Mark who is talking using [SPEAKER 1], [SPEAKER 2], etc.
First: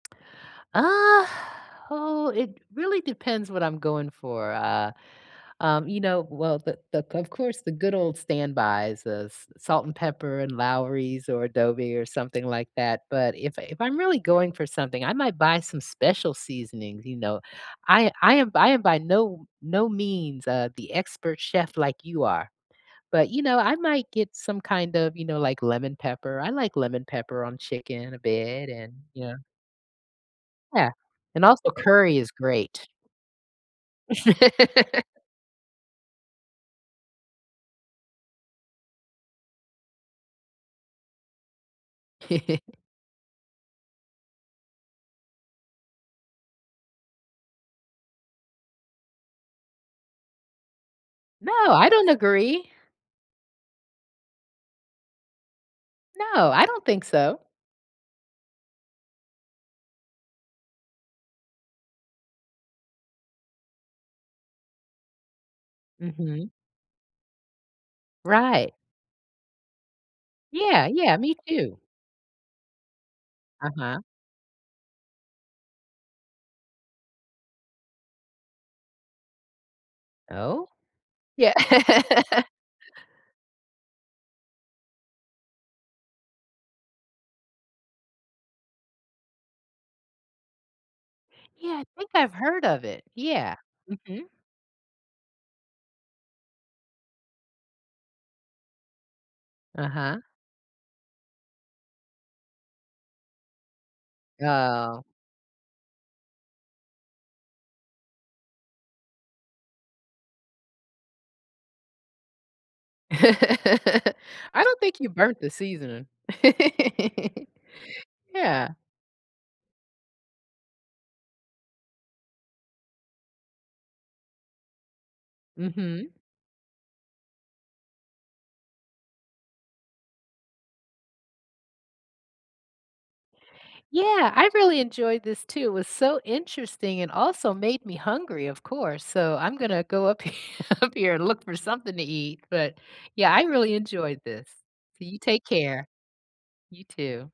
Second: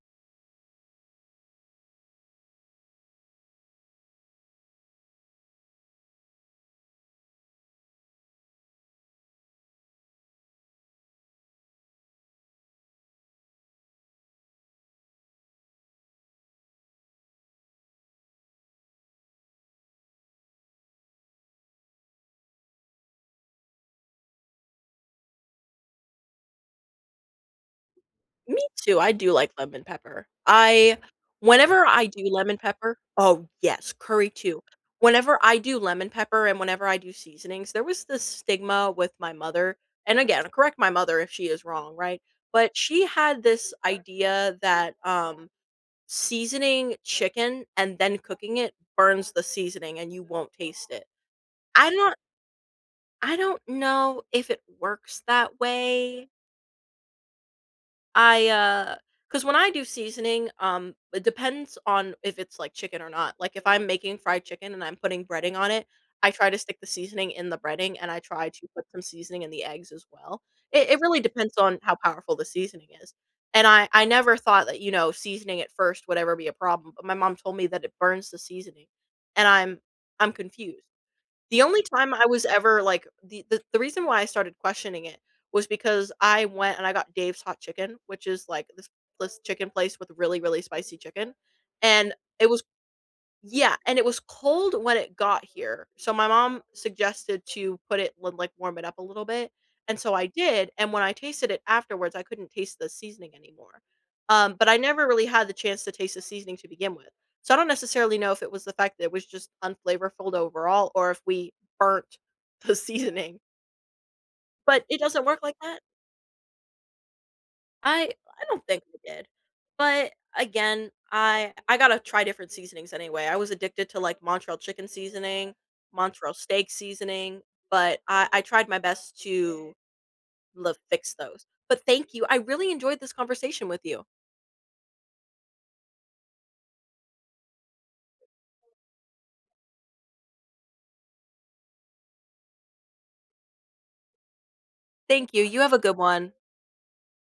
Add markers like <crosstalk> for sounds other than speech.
[SPEAKER 1] Uh, oh, it really depends what I'm going for, uh, um, you know. Well, the the of course, the good old standbys, the s salt and pepper and Lawry's or adobe or something like that, but if I if I'm really going for something, I might buy some special seasonings, you know. I I am I am by no no means, uh, the expert chef like you are, but, you know, I might get some kind of, you know, like lemon pepper. I like lemon pepper on chicken a
[SPEAKER 2] Me
[SPEAKER 1] bit and,
[SPEAKER 2] too, I
[SPEAKER 1] you
[SPEAKER 2] do
[SPEAKER 1] know.
[SPEAKER 2] like lemon pepper,
[SPEAKER 1] Yeah,
[SPEAKER 2] I
[SPEAKER 1] and also,
[SPEAKER 2] whenever I
[SPEAKER 1] curry
[SPEAKER 2] do
[SPEAKER 1] is
[SPEAKER 2] lemon
[SPEAKER 1] great.
[SPEAKER 2] pepper oh, yes, curry too.
[SPEAKER 1] <laughs>
[SPEAKER 2] Whenever I do lemon pepper and whenever I do seasonings, there was this stigma with my mother and again, correct my mother if she is wrong, right? But
[SPEAKER 1] <chuckles>
[SPEAKER 2] she had this idea that, um, seasoning chicken and then cooking it burns the seasoning and you won't taste it.
[SPEAKER 1] No, I
[SPEAKER 2] I'm
[SPEAKER 1] don't
[SPEAKER 2] not
[SPEAKER 1] agree.
[SPEAKER 2] I don't know if it works that way
[SPEAKER 1] No, I don't think so.
[SPEAKER 2] I, uh 'cause when I do seasoning, um, it depends on if it's like chicken or not, like if I'm making fried chicken and I'm putting breading on it, I try
[SPEAKER 1] Mhm.
[SPEAKER 2] to stick the seasoning in the breading and I try to
[SPEAKER 1] Right.
[SPEAKER 2] put some seasoning in the eggs as well.
[SPEAKER 1] Yeah,
[SPEAKER 2] It it
[SPEAKER 1] yeah.
[SPEAKER 2] really
[SPEAKER 1] Me
[SPEAKER 2] depends
[SPEAKER 1] too.
[SPEAKER 2] on how powerful the seasoning is, and I
[SPEAKER 1] Uh-huh.
[SPEAKER 2] I never thought that, you know, seasoning it first would ever be a problem, but my mom told me that it burns the seasoning and I'm I'm
[SPEAKER 1] Oh?
[SPEAKER 2] confused.
[SPEAKER 1] Yeah.
[SPEAKER 2] The only time I
[SPEAKER 1] <laughs>
[SPEAKER 2] was ever like the the the reason why I started questioning it, was because I went and I got Dave's Hot Chicken, which is like this this chicken place with really, really spicy chicken,
[SPEAKER 1] Yeah, I think
[SPEAKER 2] and
[SPEAKER 1] I've
[SPEAKER 2] it was
[SPEAKER 1] heard of it. Yeah,
[SPEAKER 2] Yeah, and it was
[SPEAKER 1] mhm.
[SPEAKER 2] cold when it got here, so, my mom suggested to put it l like warm it up a little bit, and so
[SPEAKER 1] Uh-huh.
[SPEAKER 2] I did, and when I tasted it afterwards, I couldn't taste the seasoning anymore, um, but I
[SPEAKER 1] Oh.
[SPEAKER 2] never really had the chance to taste the seasoning to begin with. So, I don't necessarily know if it was the fact that it was just unflavorful overall or if we burnt the
[SPEAKER 1] <laughs>
[SPEAKER 2] seasoning.
[SPEAKER 1] I don't
[SPEAKER 2] But
[SPEAKER 1] think
[SPEAKER 2] it
[SPEAKER 1] you
[SPEAKER 2] doesn't
[SPEAKER 1] burnt
[SPEAKER 2] work
[SPEAKER 1] the
[SPEAKER 2] like that?
[SPEAKER 1] seasoning. <laughs>
[SPEAKER 2] I I don't
[SPEAKER 1] Yeah.
[SPEAKER 2] think we did, but again, I I gotta try different seasonings anyway. I was addicted to, like, Montreal chicken seasoning,
[SPEAKER 1] Mhm.
[SPEAKER 2] Montreal steak seasoning, but I I tried my best to l fix those. But thank you, I really enjoyed this conversation with you.
[SPEAKER 1] Yeah, I really enjoyed this too, it was so interesting and also made me hungry, of course, so, I'm gonna go up he up here and look for something to eat, but, yeah, I really enjoyed this. So you
[SPEAKER 2] Thank
[SPEAKER 1] take
[SPEAKER 2] you. You have a
[SPEAKER 1] care.
[SPEAKER 2] good one.
[SPEAKER 1] You too.